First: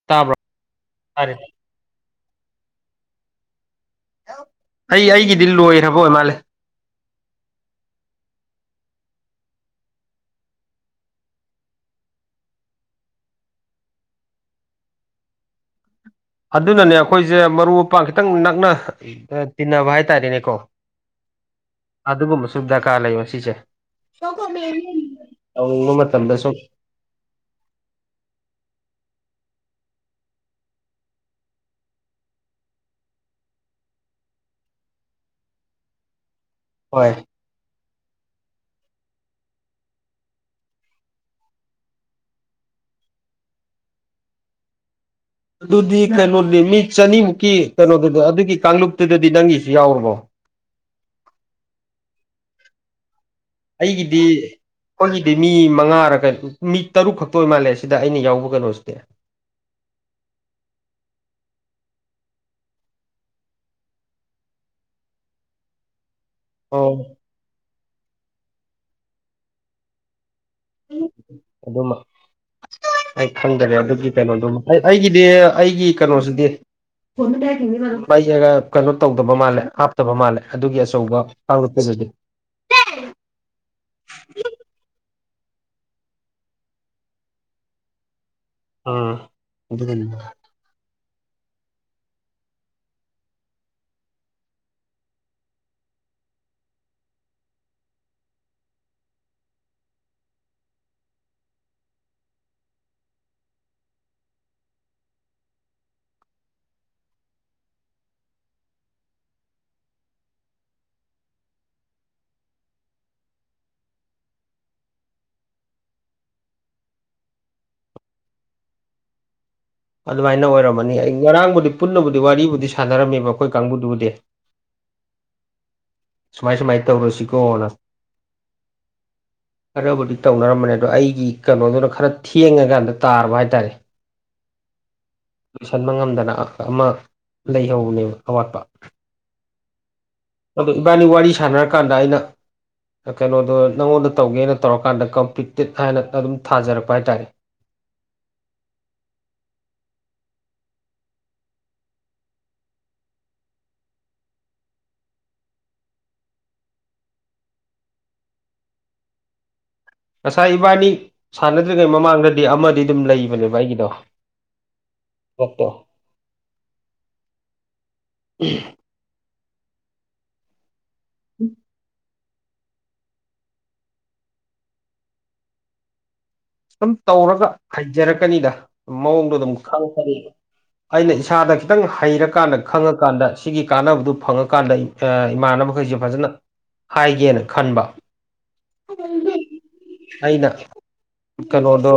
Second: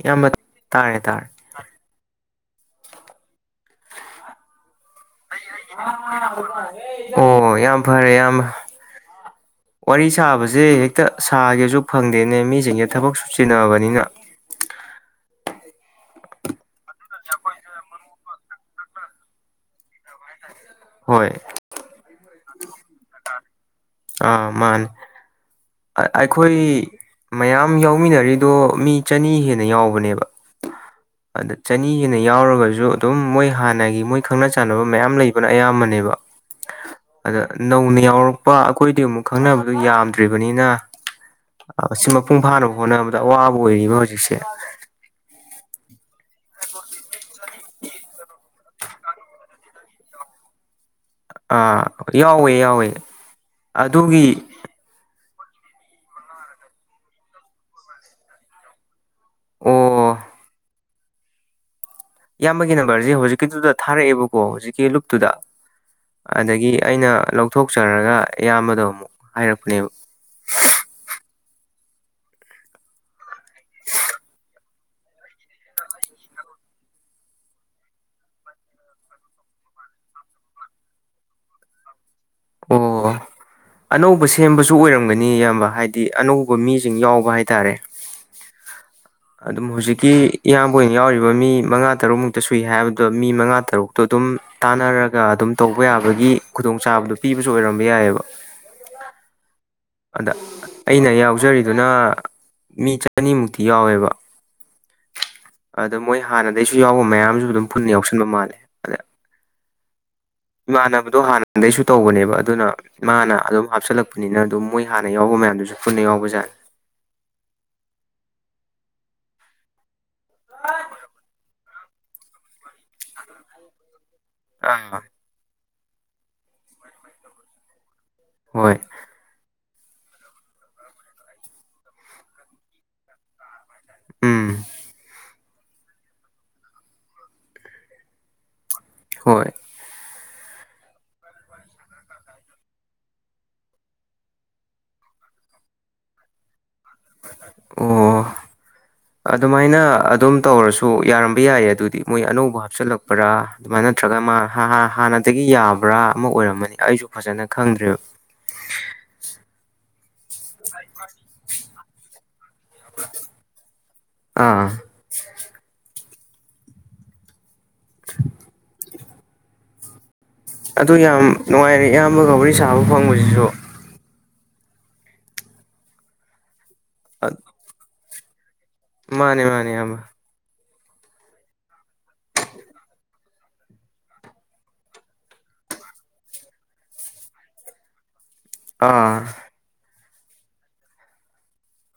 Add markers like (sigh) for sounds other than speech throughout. ꯏꯌꯥꯝꯕ ꯇꯥꯕ꯭ꯔꯣ ꯇꯥꯔꯦ ꯇꯥꯔꯦ (unintelligible) ꯂꯣꯏꯔꯕ ꯑꯣꯏ ꯃꯥꯜꯂꯦ ꯑꯣ ꯌꯥꯝ ꯐꯔꯦ ꯢꯌꯥꯝꯕ ꯋꯥꯔꯤ ꯁꯥꯕꯁꯦ ꯍꯦꯛꯇ ꯁꯥꯒꯦꯁꯨ ꯐꯪꯗꯦꯅꯦ ꯃꯤꯁꯤꯡꯖꯦ ꯊꯕꯛꯁꯨ ꯆꯤꯟꯅꯕꯅꯤꯅ (inaudible) ꯑꯗꯨꯅꯅꯦ ꯑꯈꯣꯏꯖꯦ ꯃꯔꯨꯞ ꯃꯄꯥꯡ ꯈꯤꯇꯪ ꯅꯛꯅ ꯇꯤꯟꯅꯕ ꯍꯥꯏꯇꯥꯔꯦꯅꯦꯀꯣ ꯍꯣꯏ ꯑꯗꯨꯒꯨꯝꯕꯁꯨ ꯗ꯭ꯔꯀꯥꯔ ꯂꯩꯕ ꯁꯤꯁꯦ ꯇꯧꯅꯤꯡꯕ ꯑ ꯃꯇꯝꯗ ꯁꯨꯝ ꯑꯩꯈꯣꯏ ꯃꯌꯥꯝ ꯌꯥꯎꯃꯤꯟꯅꯔꯤꯗꯣ ꯃꯤ ꯆꯅꯤ ꯍꯦꯟꯅ ꯌꯥꯎꯕꯅꯦꯕ ꯑꯗ ꯆꯅꯤ ꯍꯦꯟꯅ ꯌꯥꯎꯔꯒꯖꯨ ꯑꯗꯨꯝ ꯃꯣꯏ ꯍꯥꯟꯅꯒꯤ ꯃꯣꯏ ꯈꯪꯅ ꯆꯥꯟꯅꯕ ꯃꯌꯥꯝ ꯂꯩꯕꯅ ꯑꯌꯥꯝꯕ ꯅꯦꯕ ꯍꯣꯏ ꯑꯗ ꯅꯧꯅ ꯌꯥꯎꯔꯛꯄ ꯑꯈꯣꯢꯗꯤ ꯑꯃꯨꯛ ꯈꯪꯅꯕꯗꯣ ꯌꯥꯝꯗ꯭ꯔꯤ ꯕꯅꯤꯅ ꯑ ꯁꯤ ꯃꯄꯨꯡ ꯐꯥꯅꯕ ꯍꯣꯠꯅꯕꯗ ꯑꯋꯥꯕ ꯑꯣꯏꯔꯤꯕ ꯍꯧꯖꯤꯛꯁꯦ ꯑꯗꯨꯗꯤ ꯀꯩꯅꯣꯅꯤ ꯃꯤ ꯆꯅꯤꯃꯨꯛꯀꯤ ꯀꯩꯅꯣꯗꯨꯗꯤ ꯑꯗꯨꯒꯤ ꯀꯥꯡꯂꯨꯞ ꯇꯨꯗꯗꯤ ꯅꯪꯒꯤꯁꯨ ꯌꯥꯎꯔꯕꯣ ꯑꯥ ꯌꯥꯎꯋꯦ ꯌꯥꯎꯋꯦ ꯑꯩꯒꯤꯗꯤ ꯑꯗꯨꯒꯤ ꯑꯈꯣꯏꯒꯤ ꯒꯤ ꯃꯤ ꯃꯉꯥꯔ ꯀꯩ ꯃꯤ ꯇꯔꯨꯛ ꯈꯛꯇ ꯑꯣꯏ ꯃꯥꯜꯂꯦ ꯁꯤꯗ ꯑꯩꯅ ꯌꯥꯎꯕ ꯀꯩꯅꯣꯁꯤꯗꯤ ꯑꯣ ꯏꯌꯥꯝꯕꯒꯤ ꯅꯝꯕꯔꯖꯦ ꯍꯨꯖꯤꯛꯀꯤꯗꯨꯗ ꯊꯥꯔꯛꯑꯦꯕꯀꯣ ꯍꯨꯖꯤꯛꯀꯤ ꯂꯨꯞꯇꯨꯗ ꯑꯗꯒꯤ ꯑꯣ ꯑꯩꯅ ꯂꯧꯊꯣꯛꯆꯔꯒ ꯑꯌꯥꯝꯕꯗꯣ ꯑꯃꯨꯛ ꯍꯥꯏꯔꯛꯄꯅꯦꯕ ꯑꯗꯨꯃ ꯑꯩ ꯈꯪꯗꯔꯦ ꯑꯗꯨꯒꯤ ꯀꯩꯅꯣꯗꯨꯃ ꯑꯩ ꯑꯩꯒꯤꯗꯤ ꯑꯩꯒꯤ ꯀꯩꯅꯣꯁꯤꯗꯤ ꯃꯩꯑꯒ ꯀꯩꯅꯣ ꯇꯧꯗꯕ ꯃꯥꯜꯂꯦ ꯍꯥꯞꯇꯕ ꯃꯥꯜꯂꯦ ꯑꯗꯨꯒꯤ ꯑꯆꯧꯕ ꯀꯥꯡꯂꯨꯞꯇꯨꯗꯗꯤ ꯑꯣ ꯑꯅꯧꯕ ꯁꯦꯝꯕꯁꯨ ꯑꯣꯏꯔꯝꯒꯅꯤ ꯅꯤ ꯑꯌꯥꯝꯕ ꯍꯥꯏꯗꯤ ꯑꯅꯧꯕ ꯃꯤꯁꯤꯡ ꯌꯥꯎꯕ ꯍꯥꯏꯇꯥꯔꯦ ꯎꯝ ꯑꯗꯨꯝ ꯍꯨꯖꯤꯛꯀꯤ ꯑꯗꯨꯒꯨꯝꯕ ꯏꯌꯥꯝꯕ ꯍꯣꯢꯅ ꯌꯥꯎꯔꯤꯕ ꯔꯤꯕ ꯃꯤ ꯃꯉꯥ ꯇꯔꯨꯛꯃꯨꯛꯇ ꯁꯨꯏ ꯍꯥꯏꯕꯗꯣ ꯃꯤ ꯃꯉꯥ ꯇꯔꯨꯛꯇꯣ ꯑꯗꯨꯝ ꯇꯥꯟꯅꯔꯒ ꯑꯗꯨꯝ ꯇꯧꯕ ꯌꯥꯕꯒꯤ ꯒꯤ ꯈꯨꯗꯣꯡꯆꯥꯕꯗꯨ ꯄꯤꯕꯁꯨ ꯑꯣꯏꯔꯝꯕ ꯌꯥꯏꯌꯦꯕ ꯑꯗ ꯑꯩꯅ ꯌꯥꯎꯖꯔꯤꯗꯨꯅ ꯃꯤ ꯆꯅꯤꯃꯨꯛꯇꯤ ꯌꯥꯎꯋꯦꯕ ꯑꯗ ꯃꯣꯏ ꯍꯥꯟꯅꯗꯩꯁꯨ ꯌꯥꯎꯕ ꯃꯌꯥꯝꯖꯨ ꯗꯨꯝ ꯐꯨꯟ ꯌꯥꯎꯁꯟꯕ ꯃꯥꯜꯂꯦ ꯑꯗ ꯏꯃꯥꯟꯅꯕꯗꯣ ꯍꯥꯟꯅꯗꯩꯁꯨ ꯇꯧꯕꯅꯦꯕ ꯑꯗꯨꯅ ꯃꯥꯅ ꯑꯗꯨꯝ ꯍꯥꯞꯆꯜꯂꯛꯄꯅꯤꯅ ꯗꯨꯝ ꯃꯣꯏ ꯍꯥꯟꯅ ꯌꯥꯎꯕ ꯃꯌꯥꯝꯗꯨꯁꯨ ꯄꯨꯟꯅ ꯌꯥꯎꯕꯖꯥꯠꯅꯦ ꯑꯗꯨꯃꯥꯏꯅ ꯑꯣꯏꯔꯝꯃꯅꯤ ꯑꯩ ꯉꯔꯥꯡꯕꯨꯗꯤ ꯄꯨꯟꯅꯕꯨꯗꯤ ꯋꯥꯔꯤꯕꯨꯗꯤ ꯁꯥꯟꯅꯔꯝꯃꯦꯕ ꯑꯈꯣꯏ ꯀꯥꯡꯕꯨꯗꯨꯕꯨꯗꯤ (unintelligible) ꯁꯨꯃꯥꯏ ꯁꯨꯃꯥꯏ ꯇꯧꯔꯁꯤꯀꯣꯅ ꯍꯣꯏ ꯈꯔꯕꯨꯗꯤ ꯇꯧꯅꯔꯝꯕꯅꯦ ꯑꯗꯣ ꯑꯩꯒꯤ ꯀꯅꯣꯗꯨꯅ ꯈꯔ ꯊꯦꯡꯉꯀꯥꯟꯗ ꯇꯥꯔꯕ ꯍꯥꯏꯇꯥꯔꯦ ꯎꯝ ꯂꯣꯏꯁꯟꯕ ꯉꯝꯗꯅ ꯑꯃ ꯂꯩꯍꯧꯕꯅꯦꯕ ꯑꯋꯥꯠꯄ ꯍꯣꯏ ꯑꯗꯣ ꯏꯕꯥꯅꯤ ꯋꯥꯔꯤ ꯁꯥꯟꯅꯔꯀꯥꯟꯗ ꯑꯩꯅ ꯑꯥ ꯀꯩꯅꯣꯗꯣ ꯅꯪꯉꯣꯟꯗ ꯇꯧꯒꯦꯅ ꯇꯧꯔꯀꯥꯟꯗ ꯀꯝꯄꯤꯇꯤꯠ ꯍꯥꯏꯅ ꯑꯗꯨꯝ ꯊꯥꯖꯔꯛ ꯑꯣ ꯑꯗꯨꯃꯥꯏꯅ ꯑꯗꯨꯝ ꯇꯧꯔꯁ ꯑꯣ ꯌꯥꯔꯝꯕ ꯌꯥꯏꯌꯦ ꯑꯗꯨꯗꯤ ꯃꯣꯏ ꯑꯅꯧꯕ ꯍꯥꯞꯆꯜꯂꯛꯄ꯭ꯔꯥ ꯑꯗꯨꯃꯥꯏꯅ ꯅꯠꯇ꯭ꯔꯒ ꯃꯥ ꯍꯥ ꯍꯥ ꯍꯥꯟꯅꯗꯒꯤ ꯌꯥ ꯕ꯭ꯔꯥ ꯑꯃ ꯑꯣꯏꯔꯝꯃꯅꯤ ꯑꯩꯁꯨ ꯐꯖꯅ ꯈꯪꯗ꯭ꯔꯦꯕ ꯉꯁꯥꯏ ꯏꯕꯥꯅꯤ ꯁꯥꯟꯅꯗ꯭ꯔꯤꯉꯩ ꯃꯃꯥꯡ ꯑꯃꯗꯤ ꯑꯗꯨꯝ ꯂꯩꯕꯅꯦꯕ ꯑꯩꯒꯤꯗꯣ ꯑꯥ ꯄꯣꯠꯇꯣ (unintelligible) ꯑꯗꯨ ꯌꯥꯝ ꯅꯨꯡꯉꯥꯏꯔꯦ ꯏꯌꯥꯝꯕꯒ ꯋꯥꯔꯤ ꯁꯥꯕ ꯐꯪꯕꯁꯤꯁꯨ ꯁꯨꯝ ꯇꯧꯔꯒ ꯍꯩꯖꯔꯛꯀꯅꯤꯗ ꯃꯑꯣꯡꯗꯣ ꯃꯥꯅꯦ ꯗꯨꯝ ꯃꯥꯅꯦ ꯏꯌꯥꯝꯕ ꯈꯪꯉꯛꯀꯅꯤ ꯑꯩꯅ ꯏꯁꯥꯗ ꯈꯤꯇꯪ ꯍꯩꯔꯀꯥꯟꯗ ꯈꯪꯉꯀꯥꯟꯗ ꯁꯤꯒꯤ ꯀꯥꯟꯅꯕꯗꯨ ꯐꯪꯉꯀꯥꯟ ꯗ ꯏꯃꯥꯟꯅꯕꯈꯩꯁꯦ ꯐꯖꯟꯅ ꯍꯥꯏꯒꯦꯅ ꯈꯟꯕ ꯑꯥ (unintelligible) ꯑꯩꯅ ꯀꯅꯣꯗꯣ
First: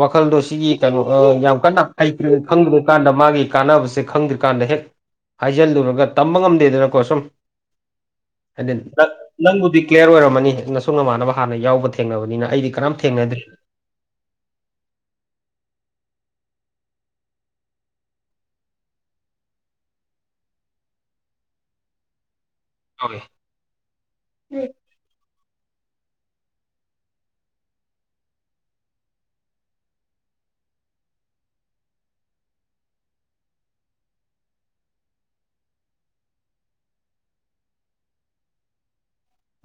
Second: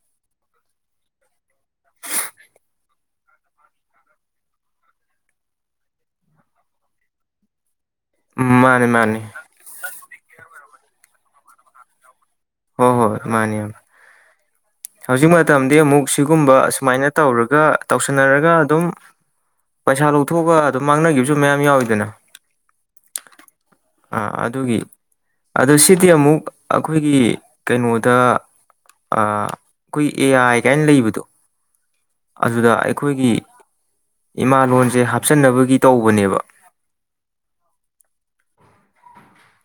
ꯋꯥꯈꯜꯗꯣ ꯁꯤꯒꯤ ꯀꯩꯅꯣ ꯍꯣ ꯌꯥꯝ ꯀꯟꯅ ꯍꯩꯇ꯭ꯔꯤ ꯈꯪꯗ꯭ꯔꯤ ꯀꯥꯟꯗ ꯃꯥꯒꯤ ꯀꯥꯟꯅꯕꯁꯦ ꯈꯪꯗ꯭ꯔꯤꯀꯥꯟꯗ ꯍꯦꯛ ꯍꯥꯏꯖꯜꯂꯨꯔꯒ ꯇꯝꯕ ꯉꯝꯗꯦꯗꯅꯀꯣ ꯁꯨꯝ ꯎꯝ ꯍꯥꯏꯗꯤ ꯃꯥꯅꯦ ꯇꯠ ꯃꯥꯅꯦ ꯅꯪꯕꯨꯗꯤ ꯀ꯭ꯂꯤꯌ꯭ꯔ ꯑꯣꯏꯔꯝꯃꯅꯤ ꯅꯁꯨ ꯅꯃꯥꯟꯅꯕ ꯍꯥꯟꯅ ꯌꯥꯎꯕ ꯊꯦꯡꯅꯕꯅꯤꯅ ꯑꯩꯗꯤ ꯍꯣꯏ ꯀꯅꯥꯝ ꯍꯣꯏ ꯊꯦꯡꯅꯗ꯭ꯔꯤ ꯃꯥꯅꯦ ꯍꯧꯖꯤꯛ ꯃꯇꯝꯗꯤ ꯑꯃꯨꯛ ꯁꯤꯒꯨꯝꯕ ꯁꯨꯃꯥꯏꯅ ꯇꯧꯔꯒ ꯇꯧꯁꯟꯅꯔꯒ ꯑꯗꯨꯝ ꯄꯩꯁꯥ ꯂꯧꯊꯣꯛꯑꯒ ꯑꯗꯨꯝ ꯃꯥꯡꯅꯒꯤꯕꯁꯨ ꯃꯌꯥꯝ ꯌꯥꯎꯋꯤꯗꯅ ꯌꯥꯎꯋꯤ ꯑ ꯑꯗꯨꯒꯤ ꯑꯗꯣ ꯁꯤꯗꯤ ꯑꯃꯨꯛ ꯑꯈꯣꯏꯒꯤ ꯀꯩꯅꯣꯗ ꯑꯥ ꯑꯩꯈꯣꯏ ꯑꯦ ꯑꯥꯏ ꯀꯥꯏꯟ ꯂꯩꯕꯗꯣ ꯑꯗꯨꯗ ꯑꯩꯈꯣꯏꯒꯤ ꯏꯃꯥꯂꯣꯟꯁꯦ ꯍꯥꯞꯆꯟꯅꯕꯒꯤ ꯇꯧꯕꯅꯦꯕ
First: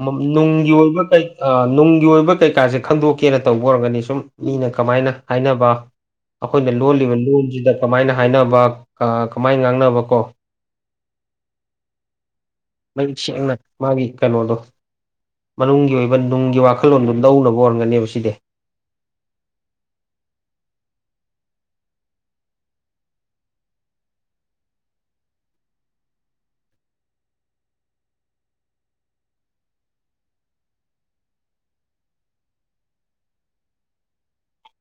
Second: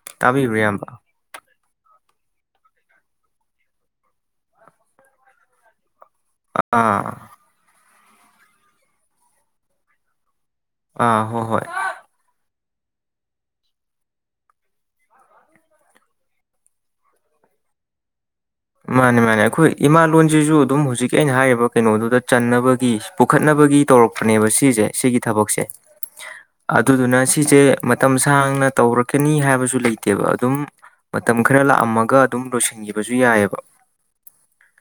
ꯃꯝ ꯇꯥꯕꯤꯕ꯭ꯔꯥ ꯅꯨꯡꯒꯤ ꯏꯌꯥꯝꯕ ꯑꯣꯏꯕ ꯀꯩ ꯑꯥ ꯅꯨꯡꯒꯤ ꯑꯣꯏꯕ ꯀꯩꯀꯥꯁꯦ ꯈꯟꯗꯣꯛꯀꯦꯅ ꯇꯧꯕ ꯑꯣꯏꯔꯝꯒꯅꯤ ꯁꯨꯝ ꯃꯤꯅ ꯀꯃꯥꯏꯅ ꯍꯥꯏꯅꯕ ꯑꯈꯣꯏꯅ ꯂꯣꯜꯂꯤꯕ ꯑꯥ ꯂꯣꯟꯁꯤꯅ ꯀꯃꯥꯏꯅ ꯍꯥꯏꯅꯕ ꯀꯥ ꯀꯃꯥꯏꯅ ꯉꯥꯡꯅꯕ ꯀꯣ ꯑꯥ ꯍꯣ ꯍꯣꯏ ꯃꯌꯦꯛ ꯁꯦꯡꯅ ꯃꯥꯒꯤ ꯀꯅꯣꯗꯣ ꯃꯅꯨꯡꯒꯤ ꯑꯣꯏꯕ ꯅꯨꯡꯒꯤ ꯋꯥꯈꯜꯂꯣꯟꯗꯨ ꯂꯧꯅꯕ ꯑꯣꯏꯔꯝꯒꯅꯤꯕ ꯁꯤꯗꯤ ꯃꯥꯅꯦ ꯃꯥꯅꯦ ꯑꯩꯈꯣꯏ ꯏꯃꯥ ꯂꯣꯟꯖꯤꯁꯨ ꯑꯗꯨꯝ ꯍꯧꯖꯤꯛꯀꯤ ꯑꯩꯅ ꯍꯥꯏꯔꯤꯕ ꯀꯩꯅꯣꯗꯨꯗ ꯆꯟꯅꯕꯒꯤ ꯄꯨꯈꯠꯅꯕ ꯗꯨꯒꯤ ꯇꯧꯔꯛꯄꯅꯦꯕ ꯁꯤꯁꯦ ꯁꯤꯒꯤ ꯊꯕꯛꯁꯦ ꯑꯗꯨꯗꯨꯅ ꯁꯤꯁꯦ ꯃꯇꯝ ꯁꯥꯡꯅ ꯇꯧꯔꯛꯀꯅꯤ ꯍꯥꯏꯕꯁꯨ ꯂꯩꯇꯦꯕ ꯑꯗꯨꯝ ꯃꯇꯝ ꯈꯔ ꯂꯥꯛꯑꯝꯃꯒ ꯑꯗꯨꯝ ꯂꯣꯏꯁꯟꯒꯤꯕꯁꯨ ꯌꯥꯏ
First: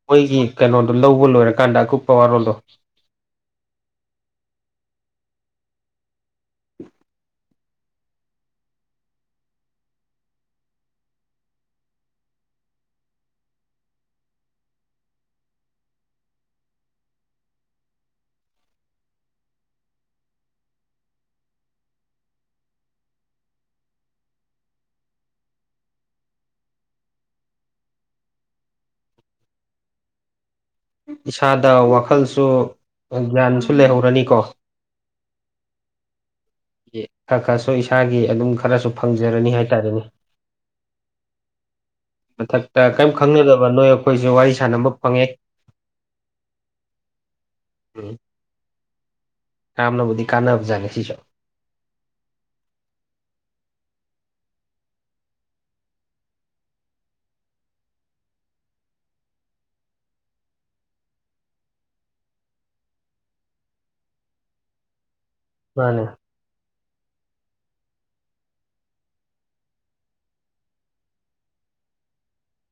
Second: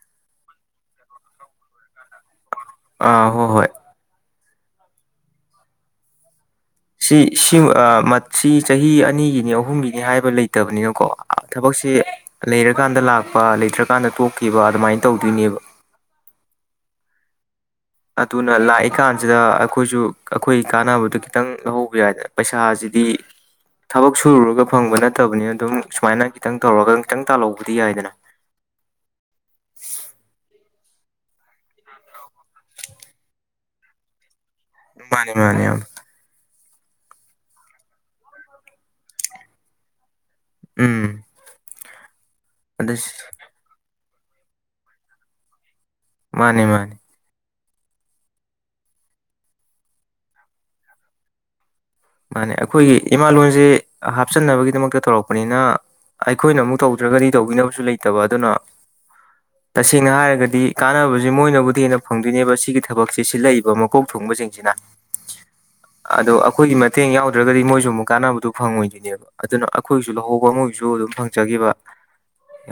ꯃꯣꯏꯒꯤ ꯀꯩꯅꯣꯗꯣ ꯂꯧꯕ ꯂꯣꯏꯔꯀꯥꯟꯗ ꯑꯀꯨꯞꯄ ꯋꯥꯔꯣꯜꯗꯣ ꯑ ꯍꯣ ꯍꯣꯏ ꯁꯤ ꯁꯤ ꯁꯤ ꯆꯍꯤ ꯑꯅꯤꯒꯤꯅꯤ ꯑꯍꯨꯝꯒꯤꯅꯤ ꯍꯥꯏꯕ ꯂꯩꯇꯕꯅꯤꯅꯀꯣ ꯊꯕꯛ ꯁꯤ ꯂꯩꯔꯀꯥꯟꯗ ꯂꯥꯛꯄ ꯂꯩꯇ꯭ꯔꯀꯥꯟꯗ ꯇꯣꯛꯈꯤꯕ ꯑꯗꯨꯃꯥꯏꯅ ꯇꯧꯗꯣꯏꯅꯦꯕ (inaudible) ꯑꯗꯨꯅ ꯂꯥꯛꯏꯀꯥꯟꯁꯤꯗ ꯑꯩꯈꯣꯏꯁꯨ ꯑꯩꯈꯣꯏ ꯀꯥꯟꯅꯕꯗꯨ ꯈꯤꯇꯪ ꯂꯧꯍꯧꯕ ꯌꯥꯏꯗꯅ ꯄꯩꯁꯥꯁꯤ ꯗꯤ ꯊꯕꯛ ꯁꯨꯔꯨꯔꯒ ꯐꯪꯕ ꯅꯠꯇꯕꯅꯤꯅ ꯑꯗꯨꯝ ꯁꯨꯃꯥꯏꯅ ꯈꯤꯇꯪ ꯇꯧꯔꯒ ꯈꯤꯇꯪ ꯇꯥꯜꯍꯧꯕꯗꯤ ꯌꯥꯏꯗꯅ (inaudible) ꯏꯁꯥꯗ ꯋꯥꯈꯜꯁꯨ ꯒ꯭ꯌꯥꯟꯁꯨ ꯂꯩꯍꯧꯔꯅꯤꯀꯣ ꯃꯥꯅꯤ ꯃꯥꯅꯤ ꯏꯌꯥꯝꯕ ꯈꯔ ꯈꯔꯁꯨ ꯏꯁꯥꯒꯤ ꯑꯗꯨꯝ ꯈꯔꯁꯨ ꯐꯪꯖꯔꯅꯤ ꯍꯥꯏꯇꯥꯔꯦꯅꯦ ꯎꯝ ꯃꯊꯛꯇ ꯑꯗꯨ ꯀꯔꯤꯝ ꯈꯪꯅꯗꯕ ꯅꯣꯏ ꯑꯩꯈꯣꯏꯁꯨ ꯋꯥꯔꯤ ꯁꯥꯟꯅꯕ ꯐꯪꯉꯦ ꯃꯥꯅꯦ ꯃꯥꯅꯦ ꯀꯥꯟꯅꯕꯨꯗꯤ ꯀꯥꯅꯕꯖꯥꯠꯅꯦ ꯁꯤꯁꯨ ꯃꯥꯅꯦ ꯑꯩꯈꯣꯏꯒꯤ ꯏꯃꯥꯂꯣꯟꯁꯦ ꯍꯥꯞꯆꯟꯅꯕꯒꯤꯗꯃꯛꯇ ꯇꯧꯔꯛꯄꯅꯤꯅ ꯑꯩꯈꯣꯏꯅ ꯑꯃꯨꯛ ꯇꯧꯗ꯭ꯔꯒꯗꯤ ꯇꯧꯕꯤꯅꯕꯁꯨ ꯂꯩꯇꯕ ꯑꯗꯨꯅ ꯇꯁꯦꯡꯅ ꯍꯥꯏꯔꯒꯗꯤ ꯀꯥꯟꯅꯕꯁꯦ ꯃꯣꯏꯅꯕꯨꯗꯤ ꯍꯦꯟꯅ ꯐꯪꯗꯣꯏꯅꯦꯕ ꯁꯤꯒꯤ ꯊꯕꯛꯁꯦ ꯁꯤꯜꯂꯛꯏꯕ ꯃꯀꯣꯛ ꯊꯣꯡ ꯊꯣꯡꯕ ꯁꯤꯡꯁꯤꯅ ꯃꯥꯅꯦ ꯑꯗꯣ ꯑꯩꯈꯣꯏꯒꯤ ꯃꯇꯦꯡ ꯌꯥꯎꯗ꯭ꯔꯒꯗꯤ ꯃꯣꯏꯁꯨ ꯑꯃꯨꯛ ꯀꯥꯟꯅꯕꯗꯨ ꯐꯪꯉꯣꯏꯗꯣꯏꯅꯦꯕ ꯑꯗꯨꯅ ꯑꯩꯈꯣꯏꯒꯤꯁꯨ ꯂꯧꯍꯧꯕ ꯃꯣꯏꯒꯤꯁꯨ ꯑꯗꯨꯝ ꯐꯪꯖꯈꯤꯕ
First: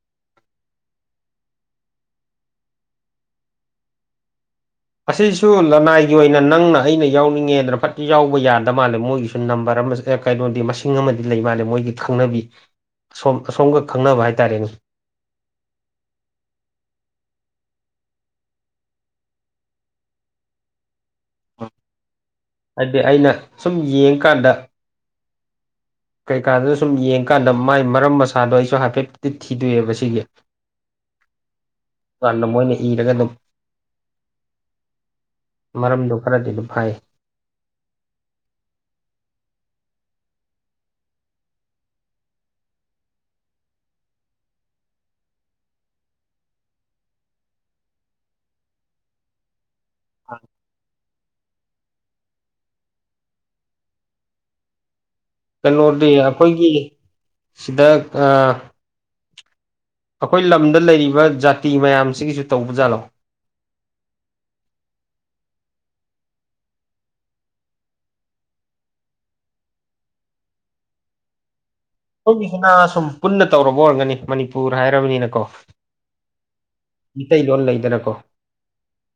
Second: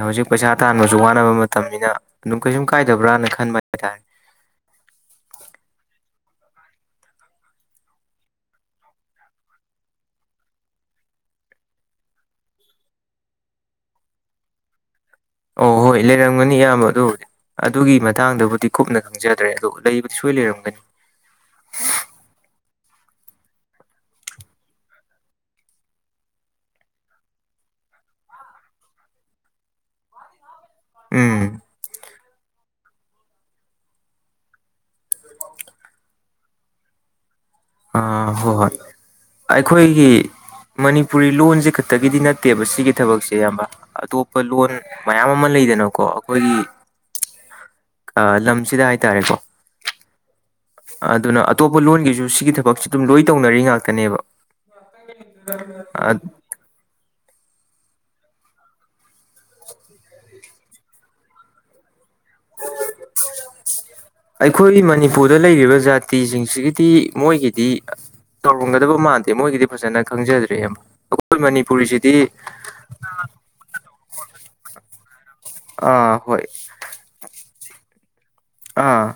ꯍꯧꯖꯤꯛ ꯄꯩꯁꯥ ꯇꯥꯟꯕꯁꯨ ꯋꯥꯅꯕ ꯃꯇꯝꯅꯤꯅ ꯑꯗꯨꯝ ꯀꯩꯁꯨꯝ ꯀꯥꯏꯗꯕ꯭ꯔꯅ ꯈꯟꯕ ꯍꯥꯏꯇꯥꯔꯦ (inaudible) ꯑꯁꯤꯁꯨ ꯂꯅꯥꯏꯒꯤ ꯑꯣꯏꯅ ꯅꯪꯅ ꯑꯩꯅ ꯌꯥꯎꯅꯤꯡꯉꯦꯅ ꯐꯠ ꯌꯥꯎꯕ ꯌꯥꯗ ꯃꯥꯜꯂꯦ ꯃꯣꯏꯒꯤꯁꯨ ꯅꯝꯕꯔ ꯀꯩꯅꯣꯗꯤ ꯃꯁꯤꯡ ꯑꯃꯗꯤ ꯂꯩ ꯃꯥꯜꯂꯦ ꯃꯣꯏꯒꯤ ꯈꯪꯅꯕꯤ ꯑꯁꯣꯝ ꯑꯁꯣꯝꯒ ꯈꯪꯅꯕ ꯍꯥꯏꯇꯥꯔꯦꯅꯦ ꯑꯣ ꯍꯣꯏ ꯂꯩꯔꯝꯒꯅꯤ ꯏꯌꯥꯝꯕ ꯑꯗꯨꯕꯨꯗꯤ ꯑꯗꯨꯒꯤ ꯃꯇꯥꯡꯗꯕꯨꯗꯤ ꯀꯨꯞꯅ ꯈꯪꯖꯗ꯭ꯔꯦ ꯑꯗꯨ ꯂꯩꯕꯗꯤ ꯁꯣꯏ ꯂꯩꯔꯝꯒꯅꯤ ꯍꯥꯏꯗꯤ ꯑꯩꯅ ꯁꯨꯝ ꯌꯦꯡꯀꯥꯟꯗ ꯀꯩꯀꯥꯗꯣ ꯁꯨꯝ ꯌꯦꯡꯀꯥꯟꯗ ꯃꯥꯏ ꯃꯔꯝ ꯃꯁꯥꯗꯣ ꯑꯩꯁꯨ ꯍꯥꯏꯐꯦꯠꯇꯤ ꯊꯤꯗꯣꯛ ꯑꯦꯕ ꯁꯤꯒꯤ ꯎꯝ ꯀꯟꯗ ꯃꯣꯏꯅ ꯏꯔꯒ ꯑꯗꯨꯝ ꯃꯔꯝꯗꯨ ꯈꯔꯗꯤ ꯑꯗꯨ ꯐꯥꯏ ꯑꯥ ꯍꯣꯏ ꯍꯣꯏ ꯑꯩꯈꯣꯏꯒꯤ ꯃꯅꯤꯄꯨꯔꯤ ꯂꯣꯟꯁꯦ ꯈꯛꯇꯒꯤꯗꯤ ꯅꯠꯇꯦꯕ ꯁꯤꯒꯤ ꯊꯕꯛꯁꯦ ꯑꯌꯥꯝꯕ ꯑꯇꯣꯞꯄ ꯂꯣꯟ ꯃꯌꯥꯝ ꯑꯃ ꯂꯩ ꯄꯤꯒꯅꯣꯀꯣ ꯑꯩꯈꯣꯏꯒꯤ ꯂꯝꯁꯤꯗ ꯍꯥꯏꯇꯥꯔꯦꯀꯣ (inaudible) ꯑꯗꯨꯅ ꯑꯇꯣꯞꯄ ꯂꯣꯟꯒꯤꯁꯨ ꯁꯤꯒꯤ ꯊꯕꯛꯁꯤ ꯑꯗꯨꯝ ꯂꯣꯏ ꯇꯧꯅꯔꯤ ꯉꯥꯛꯇꯅꯦꯕ ꯀꯩꯅꯣꯗꯤ ꯑꯩꯈꯣꯏꯒꯤ ꯁꯤꯗ ꯑꯩꯈꯣꯏ ꯂꯝꯗ ꯂꯩꯔꯤꯕ ꯖꯥꯇꯤ ꯃꯌꯥꯝ ꯑꯩꯈꯣꯏꯒꯤ ꯃꯅꯤꯄꯨꯔꯗ ꯂꯩꯔꯤꯕ ꯖꯥꯠ ꯖꯇꯤ ꯁꯤꯡꯁꯤꯒꯤꯗꯤ ꯃꯣꯏꯒꯤꯗꯤ ꯇꯧꯔꯝꯒꯗꯕ ꯃꯥꯟꯗꯦ ꯃꯣꯏꯒꯤꯗꯤ ꯐꯖꯅ ꯈꯪꯖꯗ꯭ꯔꯦ ꯏꯌꯥꯝꯕ ꯑꯩꯈꯣꯏ ꯃꯅꯤꯄꯨꯔ ꯑꯩꯈꯣꯏꯒꯤꯁꯤꯅ ꯁꯨꯝ ꯄꯨꯟꯅ ꯇꯧꯔꯕ ꯑꯣꯏꯔꯝꯒꯅꯤ ꯃꯅꯤꯄꯨꯔ ꯍꯥꯏꯔꯕꯅꯤꯅꯀꯣ ꯑꯥ ꯍꯣꯏ ꯑꯩ ꯂꯣꯟ ꯂꯩꯗꯅꯀꯣ ꯑꯥ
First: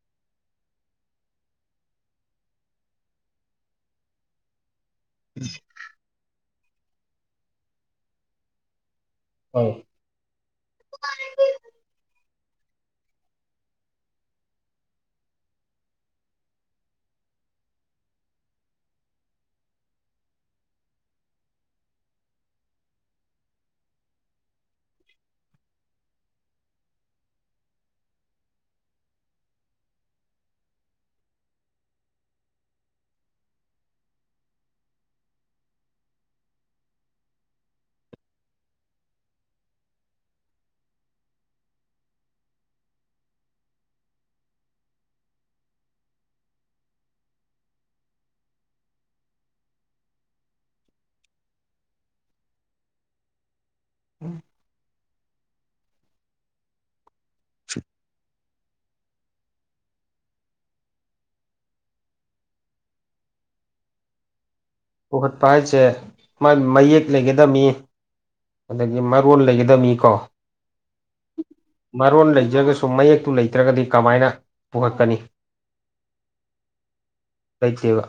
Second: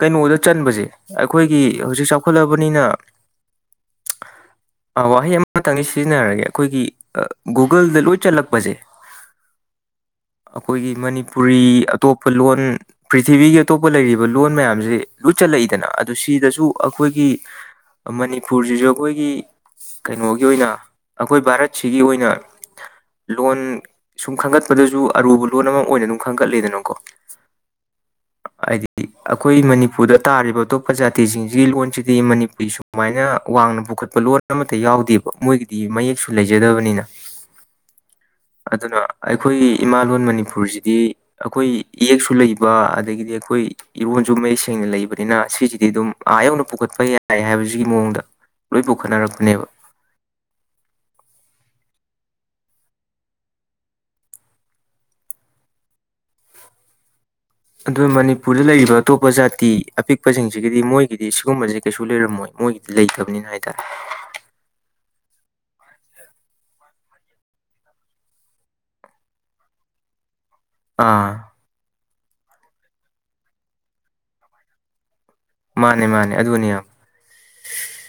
ꯀꯩꯅꯣꯗ ꯆꯟꯕꯁꯦ ꯑꯩꯈꯣꯏꯒꯤ ꯍꯧꯖꯤꯛ ꯆꯥꯎꯈꯠꯂꯕꯅꯤꯅ (inaudible) ꯑꯥ ꯋꯥꯍꯩ ꯑꯃꯇꯪ ꯑꯩ ꯁꯤꯖꯤꯟꯅꯔꯒꯦ ꯑꯩꯈꯣꯏꯒꯤ ꯒꯨꯒꯜꯗ ꯂꯣꯏ ꯆꯜꯂꯛꯄꯁꯦ ꯑꯧ ꯑꯩꯈꯣꯏꯒꯤ ꯃꯅꯤꯄꯨꯔꯤ ꯑꯇꯣꯞ ꯂꯣꯟ ꯄ꯭ꯔꯤꯊꯤꯕꯤꯒꯤ ꯑꯇꯣꯞꯄ ꯂꯩꯔꯤꯕ ꯂꯣꯟ ꯃꯌꯥꯝꯁꯦ ꯂꯣꯏ ꯆꯜꯂꯛꯏꯗꯅ ꯑꯗꯨ ꯁꯤꯗꯁꯨ ꯑꯩꯈꯣꯏꯒꯤ ꯃꯅꯤꯄꯨꯔꯁꯤꯁꯨ ꯑꯩꯈꯣꯏꯒꯤ ꯀꯩꯅꯣꯒꯤ ꯑꯣꯏꯅ ꯑꯩꯈꯣꯏ ꯚꯥꯔꯠꯁꯤꯒꯤ ꯑꯣꯏꯅ ꯂꯣꯟ ꯁꯨꯝ ꯈꯟꯒꯠꯄꯗꯁꯨ ꯑꯔꯨꯕ ꯂꯣꯟ ꯑꯃ ꯑꯣꯏꯅ ꯑꯗꯨꯝ ꯈꯟꯒꯠꯂꯦꯗꯅꯀꯣ (inaudible) ꯍꯥꯏꯗꯤ ꯑꯩꯈꯣꯏ ꯃꯅꯤꯄꯨꯔꯗ ꯇꯥꯔꯤꯕ ꯑꯇꯣꯞꯄ ꯖꯥꯇꯤꯁꯤꯡꯁꯤꯒꯤ ꯂꯣꯟꯁꯤꯗꯤ ꯃꯅꯤꯄꯨꯔꯤ ꯁꯨꯃꯥꯏꯅ ꯋꯥꯡꯅ ꯄꯨꯈꯠꯄ ꯂꯣꯟ ꯑꯃꯠꯇ ꯌꯥꯎꯗꯦꯕ ꯃꯣꯏꯒꯤꯗꯤ ꯃꯌꯦꯛꯁꯨ ꯂꯩꯖꯗꯕꯅꯤꯅ ꯑꯗꯨꯅ ꯑꯩꯈꯣꯏꯒꯤ ꯏꯃꯥ ꯂꯣꯟ ꯃꯅꯤꯄꯨꯔꯁꯤꯗꯤ ꯑꯩꯈꯣꯏ ꯏꯌꯦꯛꯁꯨ ꯂꯩꯕ ꯑꯗꯒꯤꯗꯤ ꯑꯩꯈꯣꯏ ꯏꯔꯣꯟꯁꯨ ꯃꯌꯦꯛ ꯁꯦꯡꯅ ꯂꯩꯕꯅꯤꯅ ꯁꯤꯁꯤꯗꯤ ꯑꯗꯨꯝ ꯑꯥ ꯌꯧꯅ ꯄꯨꯈꯠꯄ ꯌꯥꯏ ꯍꯥꯏꯕꯁꯤꯒꯤ ꯃꯑꯣꯡꯗ ꯂꯣꯏ ꯄꯨꯈꯠꯅꯔꯛꯄꯅꯦꯕ (inaudible) ꯑꯗꯨꯒ ꯃꯅꯤꯄꯨꯔꯗ ꯂꯩꯔꯤ ꯑꯗꯣ ꯑꯇꯣꯞꯄ ꯖꯥꯇꯤ ꯑꯄꯤꯛꯄꯁꯤꯡꯁꯤꯒꯤꯗꯤ ꯃꯣꯏꯒꯤꯗꯤ ꯁꯤꯒꯨꯝꯕꯁꯦ ꯀꯩꯁꯨ ꯂꯩꯔꯝꯃꯣꯏ ꯃꯣꯏꯒꯤꯗꯤ ꯂꯩꯇꯝꯅꯤꯅ ꯍꯥꯏꯇꯥꯔꯦ (inaudible) ꯄꯨꯈꯠꯄ ꯍꯥꯏꯁꯦ ꯃꯥꯏ ꯃꯌꯦꯛ ꯂꯩꯒꯗꯃꯤ ꯑꯗꯒꯤ ꯃꯔꯣꯜ ꯂꯩꯒꯗꯝꯅꯤꯀꯣ ꯑꯥ ꯃꯔꯣꯟ ꯂꯩꯖ꯭ꯔꯒꯁꯨ ꯃꯌꯦꯛꯇꯨ ꯂꯩꯇ꯭ꯔꯒꯗꯤ ꯀꯃꯥꯏꯅ ꯄꯨꯈꯛꯀꯅꯤ ꯃꯥꯅꯦ ꯃꯥꯅꯦ ꯑꯗꯨꯅꯦ ꯂꯩꯇꯦꯕ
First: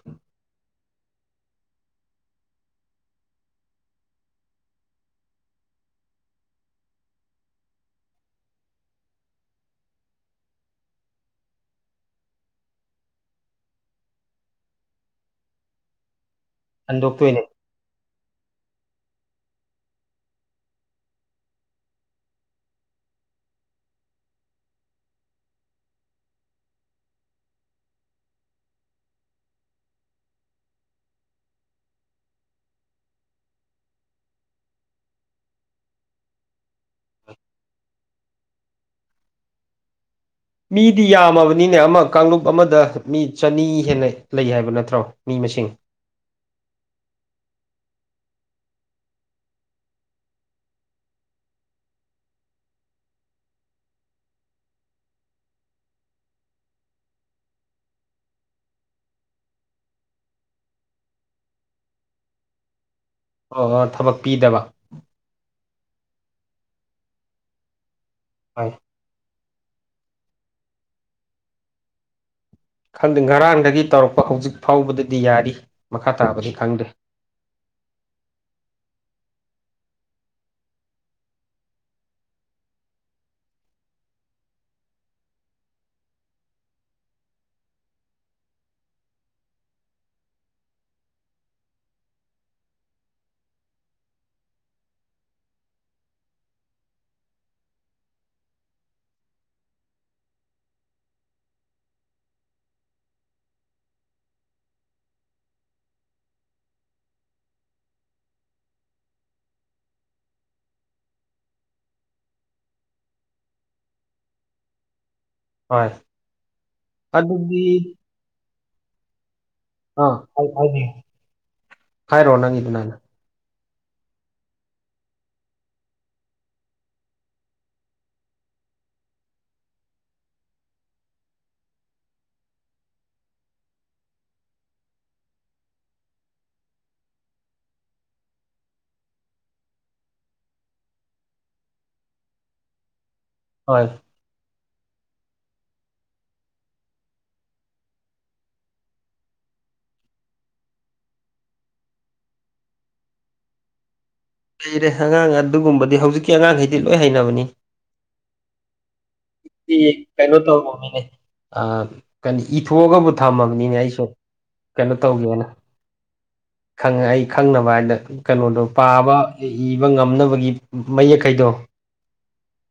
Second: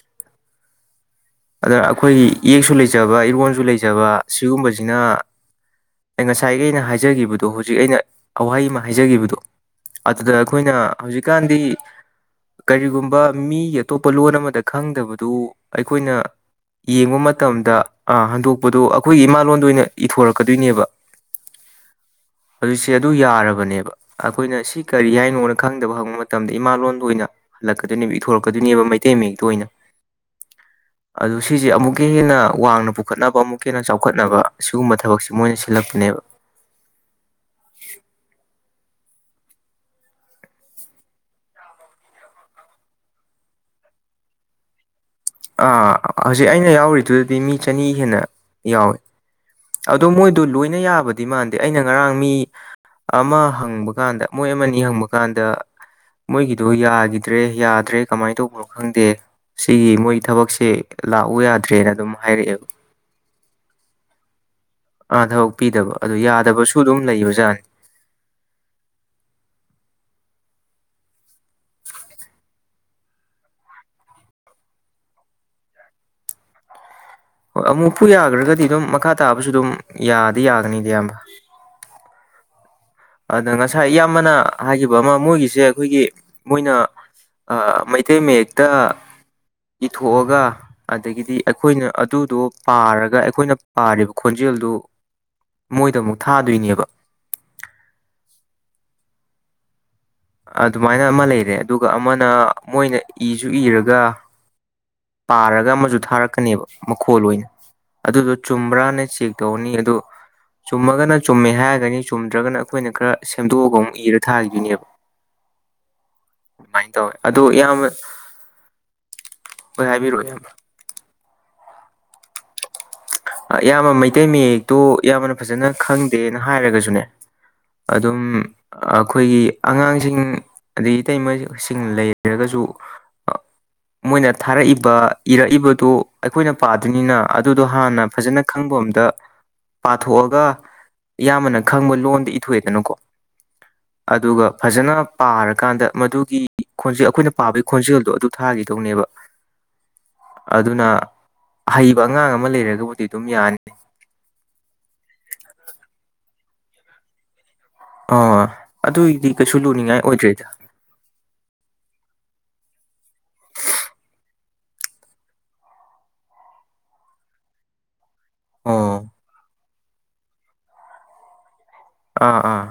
ꯑꯗ ꯑꯩꯈꯣꯏꯒꯤ ꯏꯌꯦꯛꯛꯁꯨ ꯂꯩꯖꯕ ꯏꯔꯣꯟꯁꯨ ꯂꯩꯖꯕ ꯁꯤꯒꯨꯝꯕꯁꯤꯅ ꯉꯁꯥꯏꯒꯤ ꯑꯩꯅ ꯍꯥꯏꯖꯒꯤꯕꯗꯣ ꯍꯧꯖꯤꯛ ꯑꯩꯅ ꯋꯥꯍꯩ ꯑꯃ ꯍꯥꯏꯖꯒꯤꯕꯗꯣ ꯑꯗꯨꯗ ꯑꯩꯈꯣꯏꯅ ꯍꯧꯖꯤꯛꯀꯥꯟꯗꯤ ꯀꯔꯤꯒꯨꯝꯕ ꯃꯤꯒꯤ ꯑꯇꯣꯞꯄ ꯂꯣꯟ ꯑꯃꯗ ꯈꯪꯗꯕꯗꯨ ꯑꯩꯈꯣꯏꯅ ꯌꯦꯡꯕ ꯍꯟꯗꯣꯛꯇꯣꯏꯅꯦ ꯃꯇꯝꯗ ꯑ ꯍꯟꯗꯣꯛꯄꯗꯣ ꯑꯩꯈꯣꯏꯒꯤ ꯏꯃꯥꯂꯣꯟꯗ ꯑꯣꯏꯅ ꯏꯊꯣꯔꯛꯀꯗꯣꯏꯅꯦꯕ (inaudible) ꯍꯧꯖꯤꯛꯁꯦ ꯑꯗꯨ ꯌꯥꯔꯕꯅꯦꯕ ꯑꯩꯈꯣꯏꯅ ꯁꯤ ꯀꯔꯤ ꯍꯥꯏꯅꯣꯅ ꯈꯪꯗꯕ ꯍꯪꯕ ꯃꯇꯝꯗ ꯏꯃꯥꯂꯣꯟꯗ ꯑꯣꯏꯅ ꯍꯜꯂꯛꯀꯗꯣꯏꯅꯦꯕ ꯏꯊꯣꯔꯛꯀꯗꯣꯏꯅꯦꯕ ꯃꯩꯇꯩ ꯃꯌꯦꯛꯇ ꯑꯣꯏꯅ ꯑꯗꯨ ꯁꯤꯁꯦ ꯑꯃꯨꯛꯀ ꯍꯦꯟꯅ ꯋꯥꯡꯅ ꯄꯨꯈꯠꯅꯕ ꯑꯃꯨꯛꯀ ꯍꯦꯟꯅ ꯆꯥꯎꯈꯠꯅꯕ ꯁꯤꯒꯨꯝꯕ ꯊꯕꯛꯁꯦ ꯃꯣꯏꯅ ꯂꯛꯅꯦꯕ ꯃꯤꯗꯤ ꯌꯥꯝꯃꯕꯅꯤꯅꯦ ꯑꯃ ꯀꯥꯡꯂꯨꯞ ꯑꯃꯗ ꯃꯤ ꯆꯅꯤ ꯍꯦꯟꯅ ꯂꯩ ꯍꯥꯏꯕ ꯅꯠꯇ꯭ꯔꯣ ꯃꯤ ꯃꯁꯤꯡ ꯑꯥ ꯍꯧꯖꯤꯛ ꯑꯩꯅ ꯌꯥꯎꯔꯤꯗꯨꯗꯗꯤ ꯃꯤ ꯆꯅꯤ ꯍꯦꯟꯅ ꯌꯥꯎꯏ ꯑꯗꯣ ꯃꯣꯏꯗꯣ ꯂꯣꯏꯅ ꯌꯥꯕꯗꯤ ꯃꯥꯟꯗꯦ ꯑꯩꯅ ꯉꯔꯥꯡ ꯃꯤ ꯑꯃ ꯍꯪꯕ ꯀꯥꯟꯗ ꯃꯣꯏ ꯑꯃꯅꯤ ꯍꯪꯕ ꯀꯥꯟꯗ ꯃꯣꯏꯒꯤꯗꯨ ꯌꯥꯒꯤꯗ꯭ꯔꯦ ꯌꯥꯗ꯭ꯔꯦ ꯀꯃꯥꯏꯟ ꯇꯧꯕꯅꯣ ꯈꯪꯗꯦ ꯁꯤꯒꯤ ꯃꯣꯏ ꯊꯕꯛꯁꯦ ꯂꯥꯛꯎ ꯌꯥꯗ꯭ꯔꯦꯅ ꯑꯗꯨꯝ ꯍꯥꯏꯔꯛꯑꯦꯕ ꯑꯣ ꯑꯣ ꯊꯕꯛ ꯄꯤꯗꯕ ꯑꯥ ꯊꯕꯛ ꯄꯤꯗꯕ ꯑꯗꯨ ꯌꯥꯗꯕꯁꯨ ꯑꯗꯨꯝ ꯂꯩꯕꯖꯥꯅꯤ (inaudible) ꯈꯪꯗꯦ ꯉꯔꯥꯡꯗꯒꯤ ꯇꯧꯔꯛꯄ ꯍꯧꯖꯤꯛ ꯐꯥꯎꯕꯗꯗꯤ ꯌꯥꯔꯤ ꯃꯈꯥ ꯇꯥꯕꯗꯤ ꯈꯪꯗꯦ ꯍꯣꯏ ꯑꯃꯨꯛꯄꯨ ꯌꯥꯈ꯭ꯔꯒꯗꯤ ꯑꯗꯨꯝ ꯃꯈꯥ ꯇꯥꯕꯁꯨ ꯑꯗꯨꯝ ꯌꯥꯗꯤ ꯌꯥꯒꯅꯤꯗ ꯏꯌꯥꯝꯕ (inaudible) ꯑꯗ ꯉꯁꯥꯏ ꯏꯌꯥꯝꯕꯅ ꯍꯥꯏꯈꯤꯕ ꯑꯃ ꯃꯣꯏꯒꯤꯁꯦ ꯑꯈꯣꯏꯒꯤ ꯃꯣꯏꯅ ꯑꯥ ꯃꯩꯇꯩ ꯃꯌꯦꯛꯇ ꯏꯊꯣꯛꯑꯒ ꯑꯗꯒꯤꯗꯤ ꯑꯩꯈꯣꯏꯅ ꯑꯗꯨꯗꯣ ꯄꯥꯔꯒ ꯑꯩꯈꯣꯏꯅ ꯄꯥꯔꯤꯕ ꯈꯣꯟꯖꯦꯟ ꯖꯜꯗꯨ ꯃꯣꯏꯗ ꯑꯃꯨꯛ ꯊꯥꯗꯨꯏꯅꯦꯕ ꯑꯗꯨꯃꯥꯏꯅ ꯑꯃ ꯂꯩꯔꯦ ꯑꯗꯨꯒ ꯑꯃꯅ ꯃꯣꯏꯅ ꯏꯁꯨ ꯏꯔꯒ ꯄꯥꯔꯒ ꯑꯃꯖꯨ ꯊꯥꯔꯛꯀꯅꯤꯕ ꯃꯈꯣꯜ ꯑꯣꯏꯅ ꯑꯗꯨꯗꯣ ꯆꯨꯝꯕ꯭ꯔꯥꯅ ꯆꯦꯛ ꯇꯧꯔꯅꯤ ꯑꯗꯨ ꯆꯨꯝꯃꯒꯅ ꯆꯨꯝꯃꯦ ꯍꯥꯏꯔꯒꯅꯤ ꯆꯨꯝꯗ꯭ꯔꯒꯅ ꯑꯩꯈꯣꯏꯅ ꯈꯔ ꯁꯦꯝꯗꯣꯛꯑꯒ ꯑꯃꯨꯛ ꯏꯔ ꯊꯥꯒꯤꯗꯣꯏꯅꯦꯕ ꯍꯣꯏ ꯗꯨꯃꯥꯏꯟ ꯇꯧꯋꯦ ꯑꯗꯨ ꯑꯗꯨꯗꯤ ꯏꯌꯥꯝꯕ ꯍꯣꯏ ꯑꯥ ꯍꯥꯏꯕꯤꯔꯛꯑꯣ ꯏꯌꯥꯝꯕ (unintelligible) ꯍꯥꯏꯔꯣ ꯅꯪꯒꯤꯗꯨꯅ ꯍꯥꯟꯅ ꯑ ꯏꯌꯥꯝꯕ ꯃꯩꯇꯩ ꯃꯌꯦꯛꯇꯨ ꯑꯌꯥꯝꯕꯅ ꯐꯖꯅ ꯈꯪꯗꯦꯅ ꯍꯥꯏꯔꯒꯁꯨꯅꯦ ꯑꯗꯨꯝ ꯑꯈꯣꯏꯒꯤ ꯑꯉꯥꯡꯁꯤꯡ ꯑꯗꯩ ꯏꯇꯩꯃꯁꯤꯡ ꯂꯩꯔꯒꯁꯨ ꯖꯨ ꯑꯥ ꯃꯣꯏꯅ ꯊꯥꯔꯛꯏꯕ ꯏꯔꯛꯏꯕꯗꯨ ꯑꯩꯈꯣꯏꯅ ꯄꯥꯗꯨꯏꯅꯤꯅ ꯑꯗꯨꯗꯣ ꯍꯥꯟꯅ ꯐꯖꯅ ꯈꯪꯕ ꯑꯝꯇ ꯄꯥꯊꯣꯛꯑꯒ ꯏꯌꯥꯝꯕꯅ ꯈꯪꯕ ꯂꯣꯟꯗ ꯏꯊꯣꯛꯑꯦꯗꯅꯀꯣ ꯍꯣꯏ ꯑꯗꯨꯒ ꯐꯖꯅ ꯄꯥꯔꯀꯥꯟꯗ ꯃꯗꯨꯒꯤ ꯈꯣꯟꯖꯦ ꯑꯈꯣꯏꯅ ꯄꯥꯕꯩ ꯈꯣꯟꯖꯦꯜꯗꯣ ꯑꯗꯨ ꯊꯥꯒꯤꯗꯧꯅꯦꯕ ꯑꯗꯨꯅ ꯍꯩꯕ ꯑꯉꯥꯡ ꯑꯃ ꯂꯩꯔꯒꯕꯨꯗꯤ ꯑꯗꯨꯝ ꯌꯥꯅꯤ ꯂꯩꯔꯦ ꯑꯉꯥꯡ ꯑꯗꯨꯒꯨꯝꯕꯗꯤ ꯍꯧꯖꯤꯛꯀꯤ ꯑꯉꯥꯡꯈꯩꯗꯤ ꯂꯣꯏ ꯍꯩꯅꯕꯅꯤ ꯑꯥ ꯑꯗꯨꯒꯤꯗꯤ ꯀꯩꯁꯨ ꯇꯤ ꯂꯨꯅꯤꯡꯉꯥꯏ ꯀꯩꯅꯣ ꯑꯣꯏꯗ꯭ꯔꯦꯗ ꯇꯧꯕ ꯃꯤꯅꯦ ꯑꯥ ꯀꯅꯤ ꯏꯊꯣꯛꯑꯒꯕꯨ ꯊꯝꯃꯕꯅꯤꯅꯦ ꯑꯩꯁꯨ ꯀꯩꯅꯣ ꯇꯧꯒꯦꯅ ꯈꯪꯉ ꯑꯩ ꯈꯪꯅꯕ ꯍꯥꯏꯅ ꯀꯩꯅꯣꯗꯣ ꯑꯣ ꯄꯥꯕ ꯏꯕ ꯉꯝꯅꯕꯒꯤ ꯃꯌꯦꯛꯈꯩꯗꯣ ꯑꯥ ꯑꯥ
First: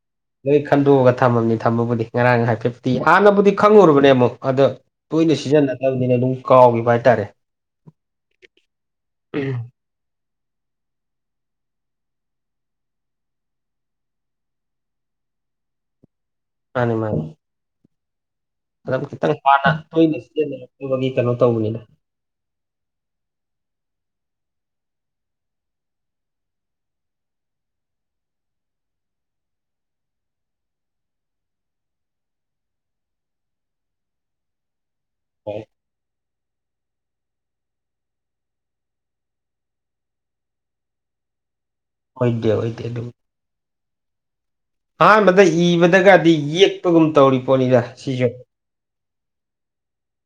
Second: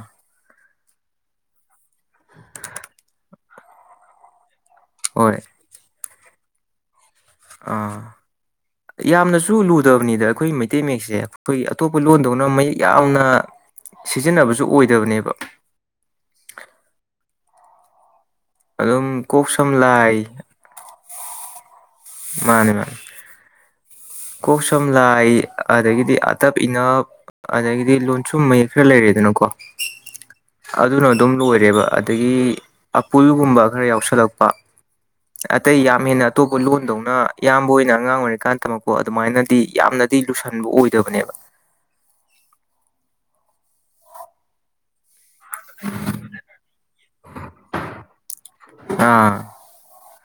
ꯂꯣꯏ ꯈꯟꯗꯣꯛꯑꯒ ꯊꯝꯃꯝꯅꯤ ꯊꯝꯕꯕꯨꯗꯤ ꯉꯔꯥꯡ ꯍꯥꯏꯐꯤꯠꯇꯤ ꯍꯥꯟꯅꯕꯨꯗꯤ ꯈꯪꯉꯨꯨꯔꯕꯅꯦ ꯑꯃꯨꯛ ꯑꯗ ꯍꯣꯏ ꯇꯣꯏꯅ ꯁꯤꯖꯤꯟꯅꯗꯕꯅꯤꯅ ꯑꯗꯨꯝ ꯀꯥꯎꯒꯤꯕ ꯍꯥꯏꯇꯥꯔꯦ ꯑꯥ ꯌꯥꯝꯅꯁꯨ ꯂꯨꯗꯕꯅꯤꯗ ꯑꯈꯣꯏ ꯃꯩꯇꯩ ꯃꯌꯦꯛꯁꯦ ꯑꯈꯣꯏꯒꯤ ꯑꯇꯣꯞꯄ ꯂꯣꯟꯗꯧꯅ ꯃꯌꯦꯛ ꯌꯥꯝꯅ ꯁꯤꯖꯤꯟꯅꯕꯁꯨ ꯑꯣꯏꯗꯕꯅꯦꯕ ꯃꯥꯅꯤ ꯃꯥꯅꯤ ꯑꯗꯕꯨ ꯑꯗꯨꯝ ꯈꯤꯇꯪ ꯀꯣꯛ ꯍꯥꯟꯅ ꯁꯝ ꯇꯣꯏꯅ ꯂꯥꯏ ꯁꯤꯖꯤꯟꯅꯔꯛꯇꯕꯒꯤ ꯀꯩꯅꯣ ꯇꯧꯕꯅꯤꯅ ꯃꯥꯅꯤ ꯃꯥꯅꯤ ꯀꯣꯛ ꯁꯝ ꯂꯥꯏ ꯑꯗꯒꯤꯗꯤ ꯑꯥꯇꯞ ꯏꯅꯞ ꯑꯗꯒꯤꯗꯤ ꯂꯣꯟꯁꯨꯝ ꯃꯌꯦꯛ ꯈꯔ ꯂꯩꯔꯦꯗꯅꯀꯣ ꯑꯗꯨꯅ ꯑꯗꯨꯝ ꯂꯣꯏꯔꯦꯕ ꯑꯗꯒꯤ ꯑꯞꯄꯨꯜꯒꯨꯝꯕ ꯈꯔ ꯌꯥꯎꯁꯜꯂꯛꯄ ꯍꯣꯏ ꯑꯇꯩ ꯌꯥꯝ ꯍꯦꯟꯅ ꯑꯇꯣꯞꯄ ꯂꯣꯟꯗꯧꯅ ꯏꯌꯥꯝꯕ ꯍꯣꯏꯅ ꯑꯉꯥꯡ ꯑꯣꯏꯔꯤꯀꯥꯟ ꯇꯝꯃꯛ ꯀꯣ ꯑꯗꯨꯃꯥꯏꯅꯗꯤ ꯌꯥꯝꯅꯗꯤ ꯂꯨꯁꯟꯕ ꯑꯣꯏꯗꯕꯅꯦꯕ ꯑꯣꯢꯗꯦ ꯑꯣꯢꯗꯦ ꯑꯗꯨꯕꯨ ꯑꯍꯥꯟꯕꯗ ꯏꯕꯗꯒꯗꯤ ꯌꯦꯛꯄꯒꯨꯝ ꯇꯧꯔꯤ ꯄꯣꯠꯅꯤꯅ ꯁꯤꯖꯨ ꯑꯥ